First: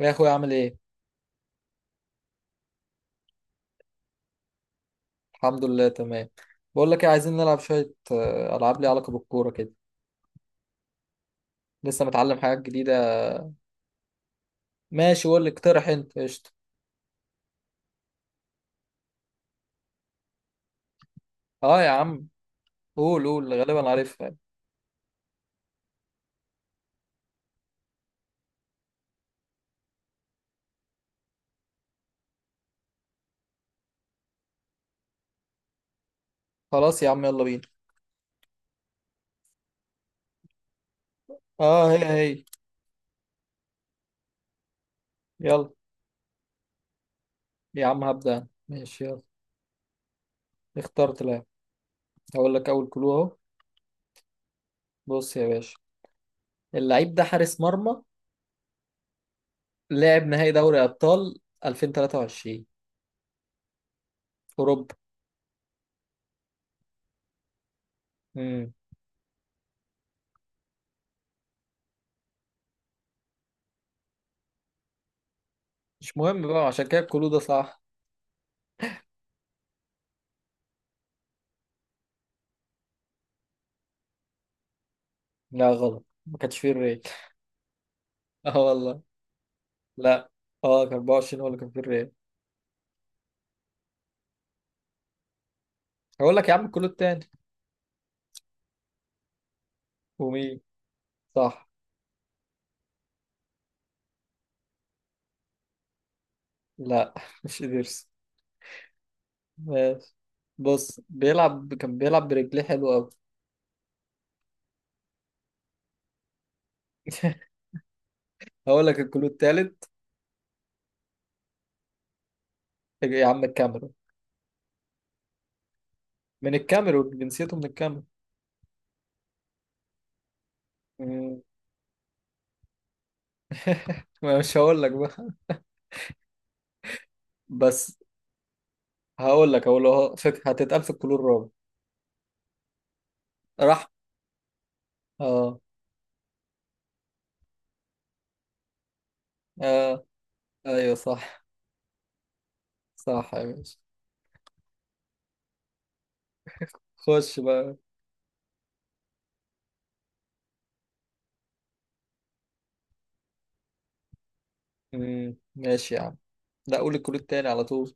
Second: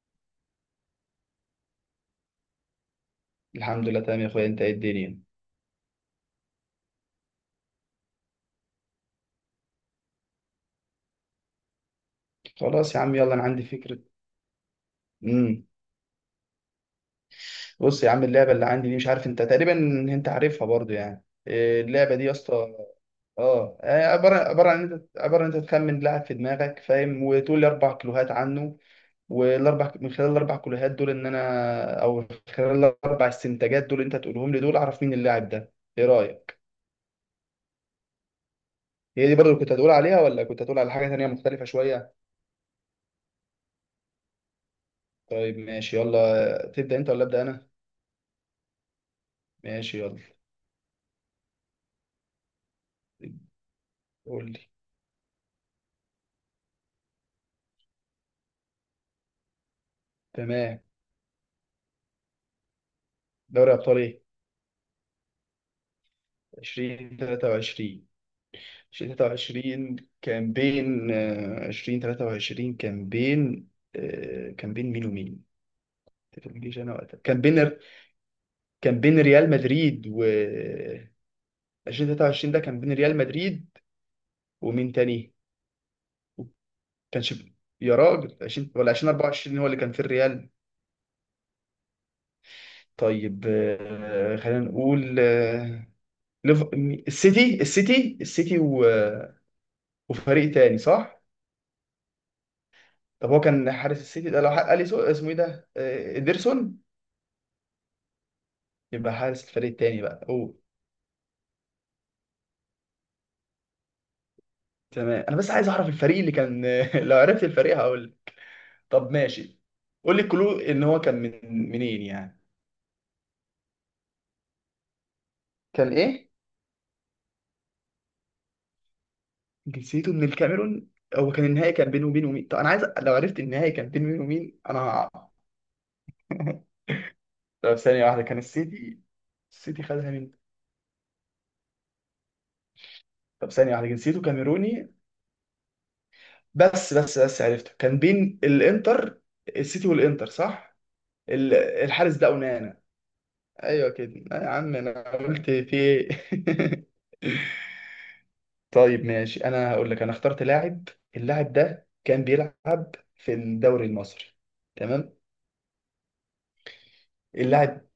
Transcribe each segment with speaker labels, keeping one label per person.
Speaker 1: يا اخويا عامل ايه؟
Speaker 2: الحمد لله تمام يا اخويا، انت ايه الدنيا؟
Speaker 1: الحمد لله تمام. بقول لك ايه، عايزين نلعب شويه، العاب ليها علاقه بالكوره كده. لسه متعلم حاجات جديده.
Speaker 2: خلاص يا عم يلا، انا عندي فكره.
Speaker 1: ماشي قول لي،
Speaker 2: امم
Speaker 1: اقترح انت، قشطه.
Speaker 2: بص يا عم، اللعبه اللي عندي دي مش عارف انت تقريبا انت عارفها برضو، يعني
Speaker 1: اه يا
Speaker 2: اللعبه دي
Speaker 1: عم.
Speaker 2: يا اسطى.
Speaker 1: قول قول غالبا عارفها
Speaker 2: عباره
Speaker 1: يعني.
Speaker 2: عباره عن انت عباره عن انت تخمن لاعب في دماغك، فاهم؟ وتقول لي اربع كلوهات عنه، والاربع من خلال الاربع كلوهات دول ان انا، او من خلال الاربع استنتاجات دول انت تقولهم لي دول، اعرف مين اللاعب ده. ايه رايك؟
Speaker 1: خلاص يا عم يلا بينا.
Speaker 2: هي دي برضو اللي كنت هتقول عليها، ولا كنت هتقول على حاجه تانيه مختلفه
Speaker 1: اه، هي.
Speaker 2: شويه؟
Speaker 1: هي.
Speaker 2: طيب
Speaker 1: يلا
Speaker 2: ماشي، يلا تبدا انت ولا ابدا انا؟
Speaker 1: يا عم هبدا أنا. ماشي يلا.
Speaker 2: ماشي يلا.
Speaker 1: اخترت لاعب. هقول لك اول كلو اهو.
Speaker 2: قول لي.
Speaker 1: بص يا باشا، اللعيب ده حارس مرمى، لاعب نهائي
Speaker 2: تمام.
Speaker 1: دوري ابطال 2023
Speaker 2: دوري ابطال ايه؟
Speaker 1: اوروبا.
Speaker 2: 2023.
Speaker 1: امم
Speaker 2: 2023 كان بين آه، 2023 كان بين كان بين مين ومين؟
Speaker 1: مش مهم بقى،
Speaker 2: تفكرنيش،
Speaker 1: عشان
Speaker 2: انا
Speaker 1: كده
Speaker 2: وقتها
Speaker 1: الكلو ده
Speaker 2: كان بين،
Speaker 1: صح.
Speaker 2: كان بين ريال مدريد و 2023 ده كان بين ريال مدريد ومين تاني؟
Speaker 1: لا غلط، ما كانش فيه الريال.
Speaker 2: كانش. يا راجل،
Speaker 1: اه
Speaker 2: 20 ولا
Speaker 1: والله.
Speaker 2: 2024 هو اللي كان في
Speaker 1: لا.
Speaker 2: الريال؟
Speaker 1: اه، كان 24 هو اللي كان في الريال.
Speaker 2: طيب خلينا نقول.
Speaker 1: هقول لك يا
Speaker 2: ليف-
Speaker 1: عم الكلود تاني.
Speaker 2: السيتي و... آه، وفريق
Speaker 1: ومين؟
Speaker 2: تاني، صح؟
Speaker 1: صح.
Speaker 2: طب هو كان حارس السيتي ده لو حق اليسو، اسمه ايه ده؟ ادرسون.
Speaker 1: لا مش إيدرس.
Speaker 2: يبقى حارس الفريق التاني
Speaker 1: ماشي.
Speaker 2: بقى، اوه.
Speaker 1: بص، كان بيلعب برجليه حلو قوي.
Speaker 2: تمام، انا بس عايز اعرف الفريق اللي كان لو عرفت الفريق هقول لك.
Speaker 1: هقول لك
Speaker 2: طب
Speaker 1: الكلود
Speaker 2: ماشي،
Speaker 1: التالت.
Speaker 2: قول لي كلو ان هو كان من منين يعني.
Speaker 1: يا عم الكاميرون،
Speaker 2: كان ايه؟
Speaker 1: من الكاميرون، جنسيته من الكاميرون.
Speaker 2: جنسيته من الكاميرون. هو
Speaker 1: مم،
Speaker 2: كان النهائي كان بينه وبين مين؟ طب انا عايز، لو عرفت النهائي كان بينه وبين
Speaker 1: ما مش
Speaker 2: مين انا
Speaker 1: هقول لك
Speaker 2: هقع.
Speaker 1: بقى.
Speaker 2: طب
Speaker 1: بس.
Speaker 2: ثانية واحدة، كان السيتي،
Speaker 1: هقول
Speaker 2: السيتي خدها
Speaker 1: له
Speaker 2: من،
Speaker 1: هتتقال في الكلور الرابع.
Speaker 2: طب ثانية واحدة،
Speaker 1: راح.
Speaker 2: جنسيته كاميروني.
Speaker 1: اه.
Speaker 2: بس عرفته، كان بين الانتر، السيتي
Speaker 1: اه
Speaker 2: والانتر صح؟
Speaker 1: ايوه صح.
Speaker 2: الحارس ده اونانا.
Speaker 1: صح يا باشا.
Speaker 2: ايوه كده. لا يا عم، انا قلت في ايه.
Speaker 1: خش بقى.
Speaker 2: طيب ماشي، انا هقول لك، انا اخترت لاعب. اللاعب ده كان بيلعب في الدوري المصري، تمام؟
Speaker 1: ماشي يا عم. لا قول الكلود التاني على
Speaker 2: اللاعب
Speaker 1: طول.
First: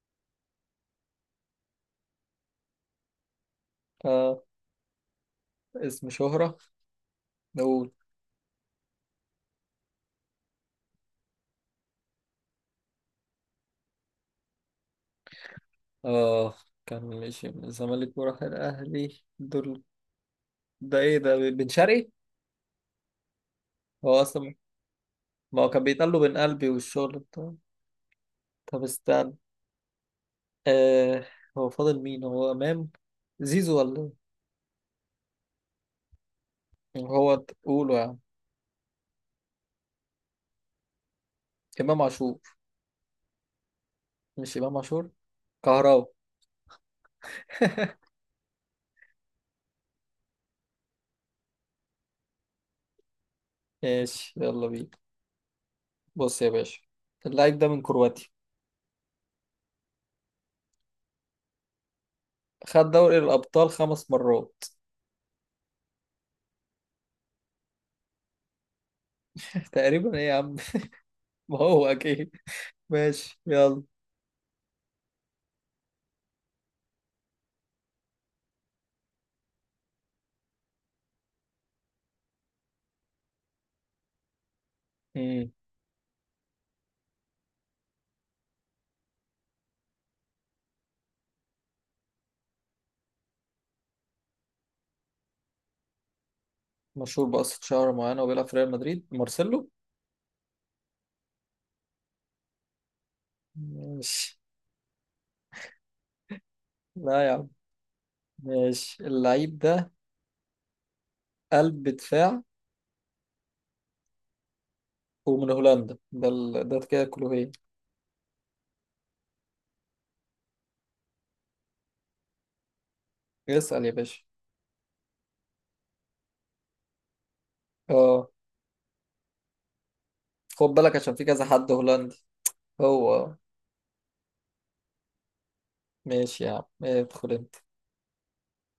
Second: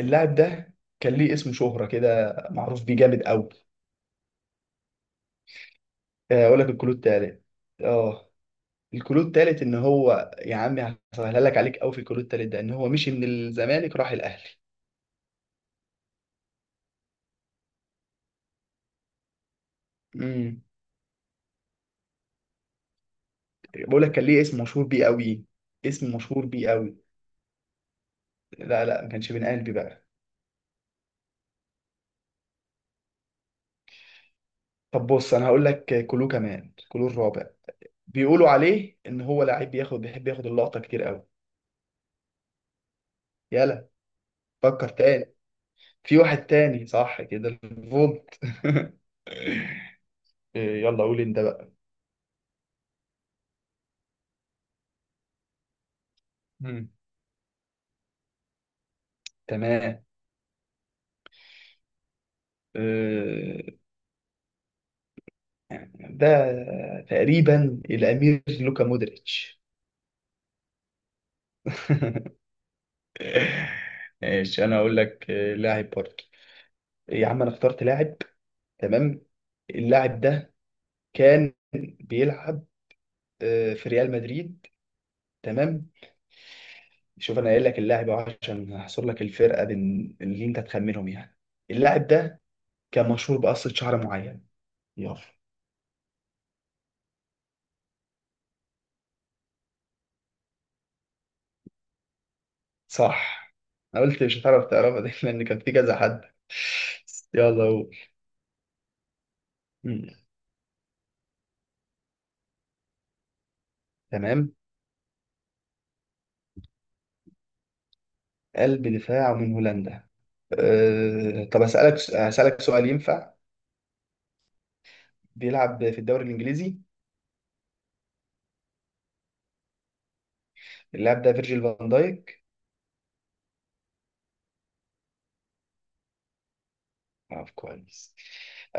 Speaker 2: اللاعب ده كان ليه اسم شهرة كده، معروف بيه جامد قوي.
Speaker 1: اه. اسم شهرة.
Speaker 2: اقول لك الكلود التالت.
Speaker 1: نقول.
Speaker 2: اه، الكلود التالت ان هو، يا عمي هسهلها لك، عليك قوي في الكلود التالت ده، ان هو مشي من الزمالك راح الاهلي.
Speaker 1: اه. كان ماشي من الزمالك وراح الاهلي دول.
Speaker 2: امم.
Speaker 1: ده ايه ده، بن شرقي؟
Speaker 2: بقول لك
Speaker 1: هو
Speaker 2: كان ليه
Speaker 1: اصلا،
Speaker 2: اسم مشهور بيه قوي.
Speaker 1: ما هو كان بيتقال
Speaker 2: اسم
Speaker 1: له بن
Speaker 2: مشهور
Speaker 1: قلبي
Speaker 2: بيه قوي.
Speaker 1: والشغل بتاعه. طب
Speaker 2: لا لا، ما كانش
Speaker 1: استنى.
Speaker 2: بين قلبي بقى.
Speaker 1: آه هو فاضل مين، هو امام، زيزو، ولا
Speaker 2: طب بص، انا هقول لك كلو كمان،
Speaker 1: إيه؟
Speaker 2: كلو
Speaker 1: هو
Speaker 2: الرابع.
Speaker 1: تقوله يا عم.
Speaker 2: بيقولوا عليه ان هو لعيب بياخد، بيحب ياخد اللقطه كتير قوي.
Speaker 1: امام عاشور.
Speaker 2: يلا.
Speaker 1: مش امام
Speaker 2: فكر
Speaker 1: عاشور.
Speaker 2: تاني،
Speaker 1: كهراوي.
Speaker 2: في واحد تاني صح كده، الفولت. يلا قول انت بقى.
Speaker 1: ماشي يلا بينا. بص يا باشا،
Speaker 2: مم.
Speaker 1: اللعيب ده من كرواتيا.
Speaker 2: تمام.
Speaker 1: خد دوري الابطال
Speaker 2: إيه،
Speaker 1: 5 مرات.
Speaker 2: ده تقريبا الامير لوكا مودريتش.
Speaker 1: تقريبا ايه يا عم؟ ما هو اكيد. ماشي يلا.
Speaker 2: ماشي، انا اقول لك لاعب برضه. يا عم انا اخترت لاعب، تمام؟ اللاعب ده كان بيلعب في ريال مدريد، تمام؟ شوف، انا قايل لك اللاعب أهو عشان احصر لك الفرقه بين اللي انت تخمنهم يعني. اللاعب ده كان مشهور بقصه شعر معين. يلا.
Speaker 1: مشهور بقصة شعر معينة وبيلعب في ريال مدريد، مارسيلو.
Speaker 2: صح. انا قلت مش
Speaker 1: ماشي.
Speaker 2: هتعرف تعرفها دي لان كان في كذا حد.
Speaker 1: لا يا عم.
Speaker 2: يلا هو.
Speaker 1: ماشي اللعيب ده
Speaker 2: مم.
Speaker 1: قلب دفاع
Speaker 2: تمام.
Speaker 1: ومن هولندا، ده كده كلوهيه.
Speaker 2: قلب دفاع من هولندا. طب اسالك سؤال ينفع؟
Speaker 1: اسأل يا باشا.
Speaker 2: بيلعب في الدوري الانجليزي؟
Speaker 1: اه. خد بالك عشان
Speaker 2: اللاعب
Speaker 1: في
Speaker 2: ده
Speaker 1: كذا
Speaker 2: فيرجيل
Speaker 1: حد
Speaker 2: فان
Speaker 1: هولندي.
Speaker 2: دايك.
Speaker 1: هو. ماشي يا عم، ادخل
Speaker 2: طب
Speaker 1: انت.
Speaker 2: كويس.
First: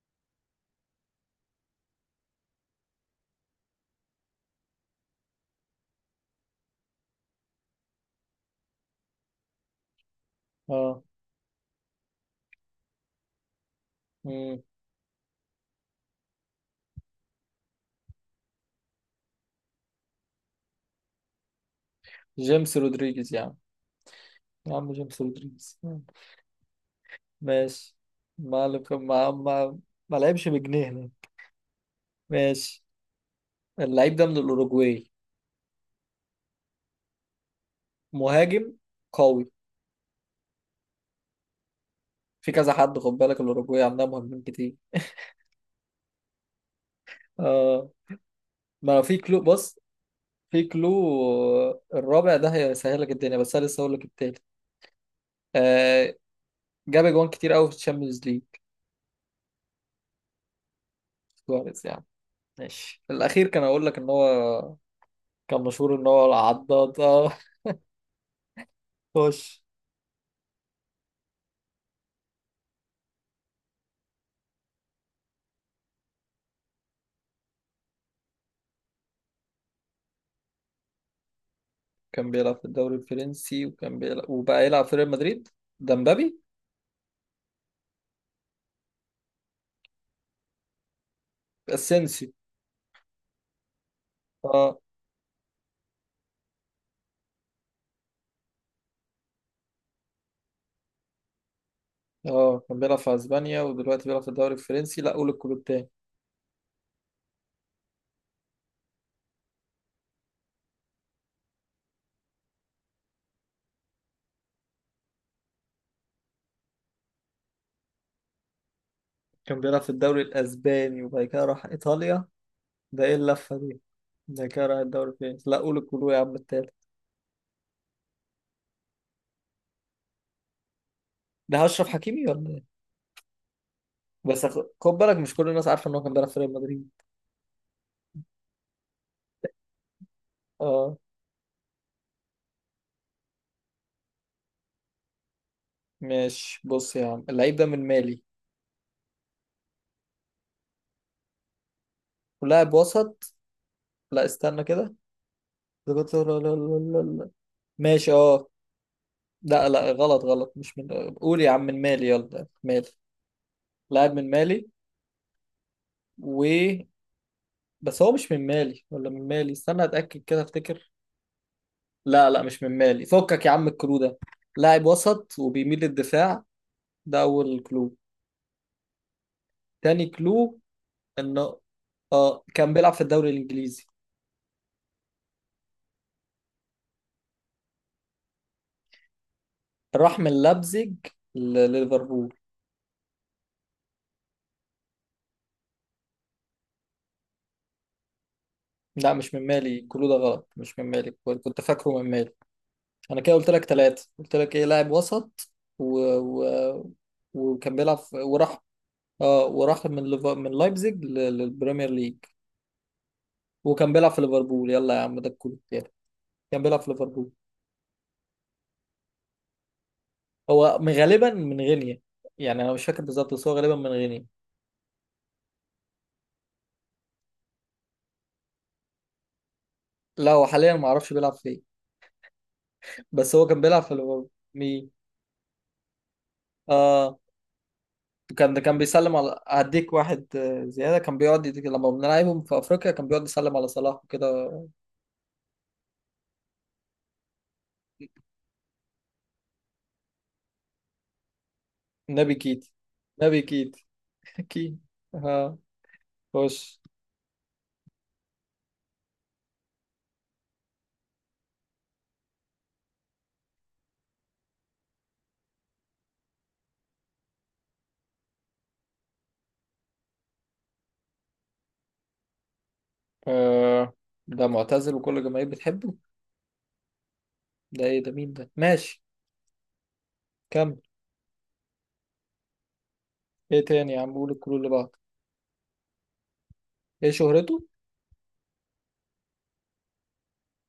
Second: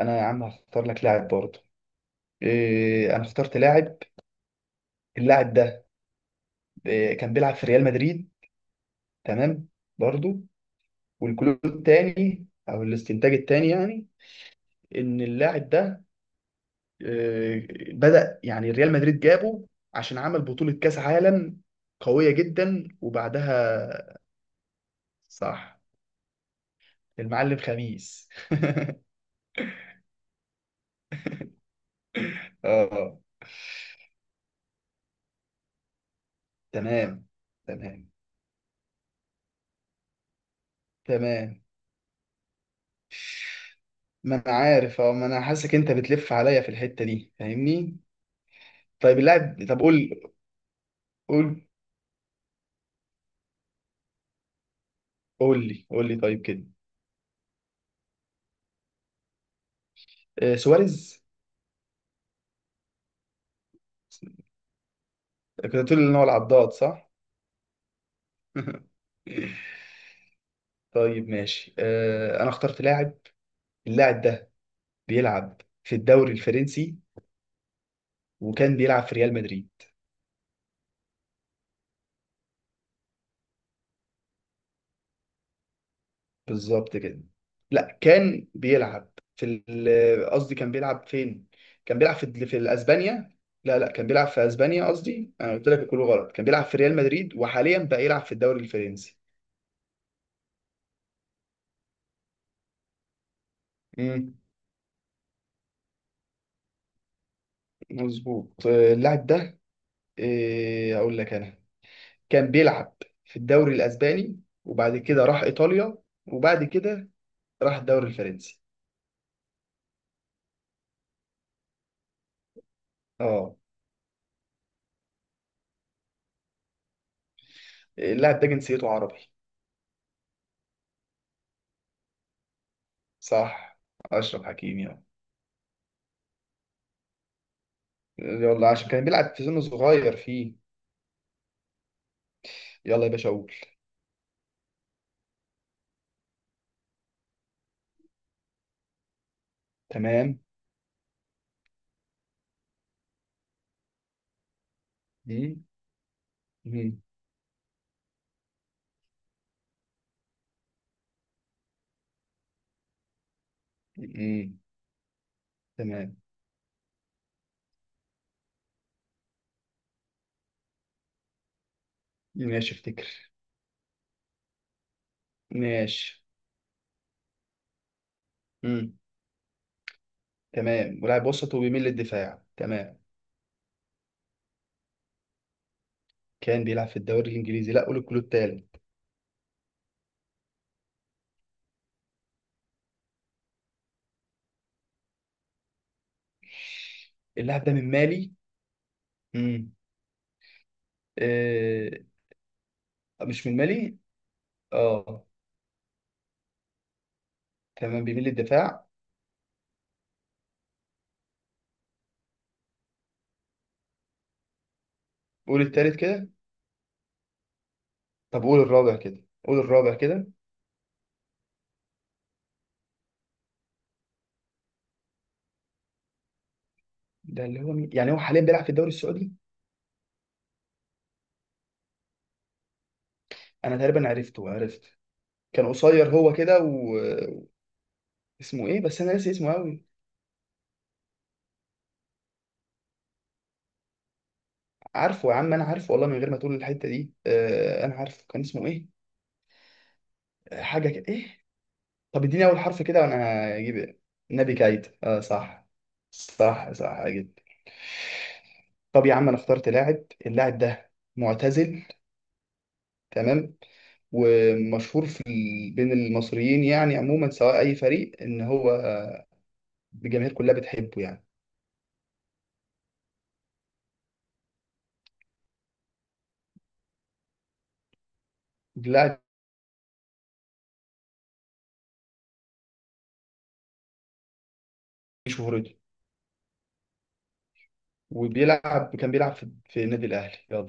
Speaker 2: انا يا عم هختار لك لاعب برضه. انا اخترت لاعب. اللاعب ده كان بيلعب في ريال مدريد، تمام؟ برضو.
Speaker 1: اه.
Speaker 2: والكلو التاني او الاستنتاج التاني يعني،
Speaker 1: مم.
Speaker 2: ان اللاعب ده آه، بدأ يعني ريال مدريد جابه عشان عمل بطولة كأس عالم قوية
Speaker 1: جيمس
Speaker 2: جدا
Speaker 1: رودريجيز يا عم.
Speaker 2: وبعدها.
Speaker 1: يا عم جيمس
Speaker 2: صح،
Speaker 1: رودريجيز مم.
Speaker 2: المعلم
Speaker 1: ماشي.
Speaker 2: خميس.
Speaker 1: ما ما ما, ما لعبش بجنيه هنا. ماشي.
Speaker 2: اه.
Speaker 1: اللعيب ده من الأوروجواي،
Speaker 2: تمام. تمام.
Speaker 1: مهاجم قوي.
Speaker 2: تمام.
Speaker 1: في كذا حد خد بالك، الأوروجواي عندها
Speaker 2: ما
Speaker 1: مهاجمين
Speaker 2: انا
Speaker 1: كتير.
Speaker 2: عارف، اه ما انا حاسك انت بتلف عليا في الحتة دي،
Speaker 1: آه
Speaker 2: فاهمني؟
Speaker 1: ما في
Speaker 2: طيب
Speaker 1: كلو
Speaker 2: اللاعب،
Speaker 1: بص.
Speaker 2: طب قول.
Speaker 1: في كلو،
Speaker 2: قول
Speaker 1: الرابع ده هيسهل لك الدنيا، بس أنا لسه هقول لك التالت.
Speaker 2: قول لي قول
Speaker 1: آه
Speaker 2: لي طيب كده.
Speaker 1: جاب جوان كتير قوي في الشامبيونز ليج.
Speaker 2: سواريز.
Speaker 1: سواريز يعني. ماشي الأخير، كان أقول لك إن هو كان
Speaker 2: كنت
Speaker 1: مشهور
Speaker 2: هتقول
Speaker 1: إن
Speaker 2: ان هو
Speaker 1: هو
Speaker 2: العضاد
Speaker 1: العضاد
Speaker 2: صح؟
Speaker 1: آه خش.
Speaker 2: طيب ماشي. انا اخترت لاعب. اللاعب ده بيلعب في الدوري الفرنسي وكان بيلعب في ريال مدريد.
Speaker 1: كان بيلعب في الدوري الفرنسي، وكان بيلعب وبقى يلعب في ريال مدريد، ده مبابي.
Speaker 2: بالظبط كده. لا كان بيلعب في قصدي كان بيلعب فين؟ كان بيلعب
Speaker 1: اسينسيو.
Speaker 2: في اسبانيا. لا لا، كان بيلعب في
Speaker 1: اه.
Speaker 2: اسبانيا قصدي، انا قلت لك كله غلط. كان بيلعب في ريال مدريد وحاليا بقى يلعب في الدوري الفرنسي.
Speaker 1: اه كان بيلعب في اسبانيا ودلوقتي بيلعب في
Speaker 2: امم،
Speaker 1: الدوري الفرنسي. لا قول الكلوب تاني.
Speaker 2: مظبوط. اللاعب ده اقول لك انا. كان بيلعب في الدوري الاسباني وبعد كده راح ايطاليا، وبعد كده راح الدوري الفرنسي.
Speaker 1: كان بيلعب في الدوري الأسباني وبعد كده راح إيطاليا. ده إيه
Speaker 2: اه.
Speaker 1: اللفة دي؟ ده كده راح الدوري فين؟ لا قول الكلو يا عم التالت.
Speaker 2: اللاعب ده جنسيته عربي.
Speaker 1: ده أشرف حكيمي ولا إيه؟
Speaker 2: صح، اشرف
Speaker 1: بس
Speaker 2: حكيمي
Speaker 1: خد
Speaker 2: اه.
Speaker 1: بالك مش كل الناس عارفة إن هو كان بيلعب في ريال مدريد.
Speaker 2: يلا، عشان كان بيلعب في سن صغير فيه.
Speaker 1: أه.
Speaker 2: يلا يا باشا اقول.
Speaker 1: ماشي بص يا عم، اللعيب ده من مالي
Speaker 2: تمام.
Speaker 1: ولاعب وسط. لا استنى كده.
Speaker 2: مم.
Speaker 1: ده لا- لا- لا-
Speaker 2: مم.
Speaker 1: لا- لا. ماشي. لا لا غلط غلط، مش من، قول يا عم من مالي يلا مالي. لاعب من
Speaker 2: مم.
Speaker 1: مالي.
Speaker 2: تمام.
Speaker 1: و. بس هو مش من مالي ولا من مالي، استنى أتأكد كده أفتكر. لا لا مش
Speaker 2: ماشي
Speaker 1: من مالي،
Speaker 2: افتكر.
Speaker 1: فكك يا عم الكلو ده. لاعب وسط وبيميل
Speaker 2: ماشي.
Speaker 1: للدفاع. ده اول كلو.
Speaker 2: مم.
Speaker 1: تاني كلو
Speaker 2: تمام، ولاعب وسط
Speaker 1: انه،
Speaker 2: وبيميل للدفاع،
Speaker 1: اه، كان بيلعب
Speaker 2: تمام.
Speaker 1: في الدوري الانجليزي.
Speaker 2: كان بيلعب في الدوري الانجليزي. لا، قول الكلود التالت.
Speaker 1: راح من لابزيج لليفربول.
Speaker 2: اللاعب ده من مالي؟
Speaker 1: لا مش من
Speaker 2: مم.
Speaker 1: مالي، الكلو ده غلط، مش من مالي. كنت
Speaker 2: آه،
Speaker 1: فاكره من مالي. انا كده
Speaker 2: مش
Speaker 1: قلت
Speaker 2: من
Speaker 1: لك
Speaker 2: مالي،
Speaker 1: ثلاثة، قلت لك ايه، لاعب
Speaker 2: اه.
Speaker 1: وسط و... و... وكان بيلعب
Speaker 2: تمام، بيميل
Speaker 1: وراح.
Speaker 2: للدفاع.
Speaker 1: اه، وراح من من لايبزيج للبريمير ليج. وكان بيلعب في ليفربول، يلا يا عم ده الكلو
Speaker 2: قول
Speaker 1: بتاعي.
Speaker 2: التالت كده.
Speaker 1: كان بيلعب في ليفربول.
Speaker 2: طب قول الرابع كده، قول الرابع كده.
Speaker 1: هو غالبا من غينيا. يعني انا مش فاكر بالظبط، بس هو غالبا من غينيا.
Speaker 2: ده اللي هو مين يعني، هو حاليا بيلعب في الدوري السعودي؟
Speaker 1: لا هو حاليا ما اعرفش بيلعب فين. بس هو كان
Speaker 2: انا
Speaker 1: بيلعب في
Speaker 2: تقريبا
Speaker 1: ليفربول.
Speaker 2: عرفته، عرفت.
Speaker 1: مين؟
Speaker 2: كان قصير هو كده.
Speaker 1: اه. كان
Speaker 2: واسمه
Speaker 1: كان
Speaker 2: ايه؟ بس انا
Speaker 1: بيسلم
Speaker 2: ناسي
Speaker 1: على
Speaker 2: اسمه قوي.
Speaker 1: هديك واحد، زياده كان بيقعد يديك، لما بنلعبهم في افريقيا كان بيقعد يسلم على صلاح وكده.
Speaker 2: عارفه يا عم، انا عارفه والله من غير ما تقول الحتة دي. آه انا عارفه، كان اسمه ايه؟ حاجة كده ايه. طب
Speaker 1: نبي
Speaker 2: اديني اول
Speaker 1: كيتي.
Speaker 2: حرف كده وانا
Speaker 1: نبي كيتي.
Speaker 2: هجيب. نبي
Speaker 1: كيتي.
Speaker 2: كايت، اه
Speaker 1: اه.
Speaker 2: صح. صح،
Speaker 1: خش.
Speaker 2: صح جدا. طب يا عم انا اخترت لاعب. اللاعب ده معتزل، تمام؟ ومشهور بين المصريين يعني عموما، سواء اي فريق، ان هو الجماهير كلها بتحبه يعني.
Speaker 1: آه. ده معتزل وكل الجماهير بتحبه. ده ايه ده، مين ده؟ ماشي
Speaker 2: اللاعب
Speaker 1: كمل. ايه تاني يا عم، قول الكلو اللي بعده.
Speaker 2: دي شهرته،
Speaker 1: ايه شهرته؟
Speaker 2: وبيلعب كان بيلعب في النادي الاهلي. يلا.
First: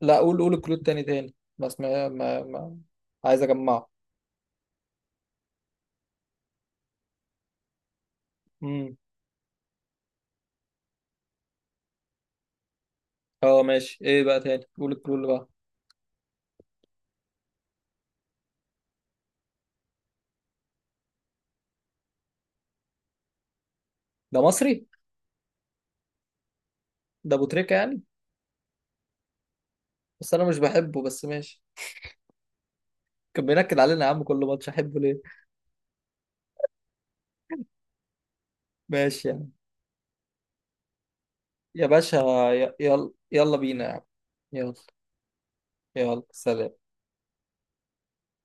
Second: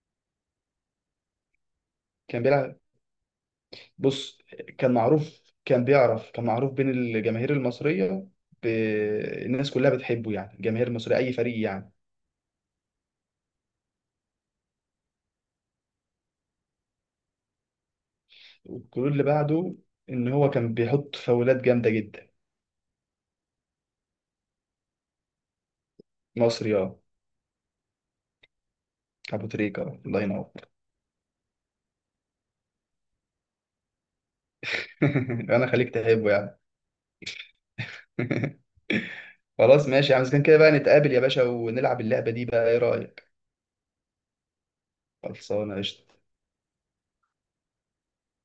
Speaker 1: لا قول، قول الكلود تاني، تاني بس، ما, ما,
Speaker 2: كان بيلعب.
Speaker 1: ما عايز اجمعه.
Speaker 2: بص، كان معروف بين الجماهير المصريه ب...
Speaker 1: امم
Speaker 2: الناس كلها بتحبه يعني، الجماهير المصريه اي فريق يعني.
Speaker 1: اه ماشي، ايه بقى تاني، قول الكلود بقى.
Speaker 2: والجول اللي بعده، ان هو كان بيحط فاولات جامده جدا.
Speaker 1: ده مصري.
Speaker 2: مصري اه.
Speaker 1: ده ابو تريكة يعني.
Speaker 2: ابو تريكه آه، الله
Speaker 1: بس انا
Speaker 2: ينور.
Speaker 1: مش بحبه، بس ماشي. كان بينكد علينا يا عم كل ماتش، احبه ليه؟
Speaker 2: انا خليك تحبه يعني.
Speaker 1: ماشي يعني.
Speaker 2: خلاص ماشي يا عم، إذا كان كده بقى نتقابل يا باشا
Speaker 1: يا
Speaker 2: ونلعب
Speaker 1: باشا،
Speaker 2: اللعبة دي بقى، ايه
Speaker 1: يلا
Speaker 2: رأيك؟
Speaker 1: يلا بينا يا عم. يلا.
Speaker 2: خلصانة قشطة.
Speaker 1: يلا سلام.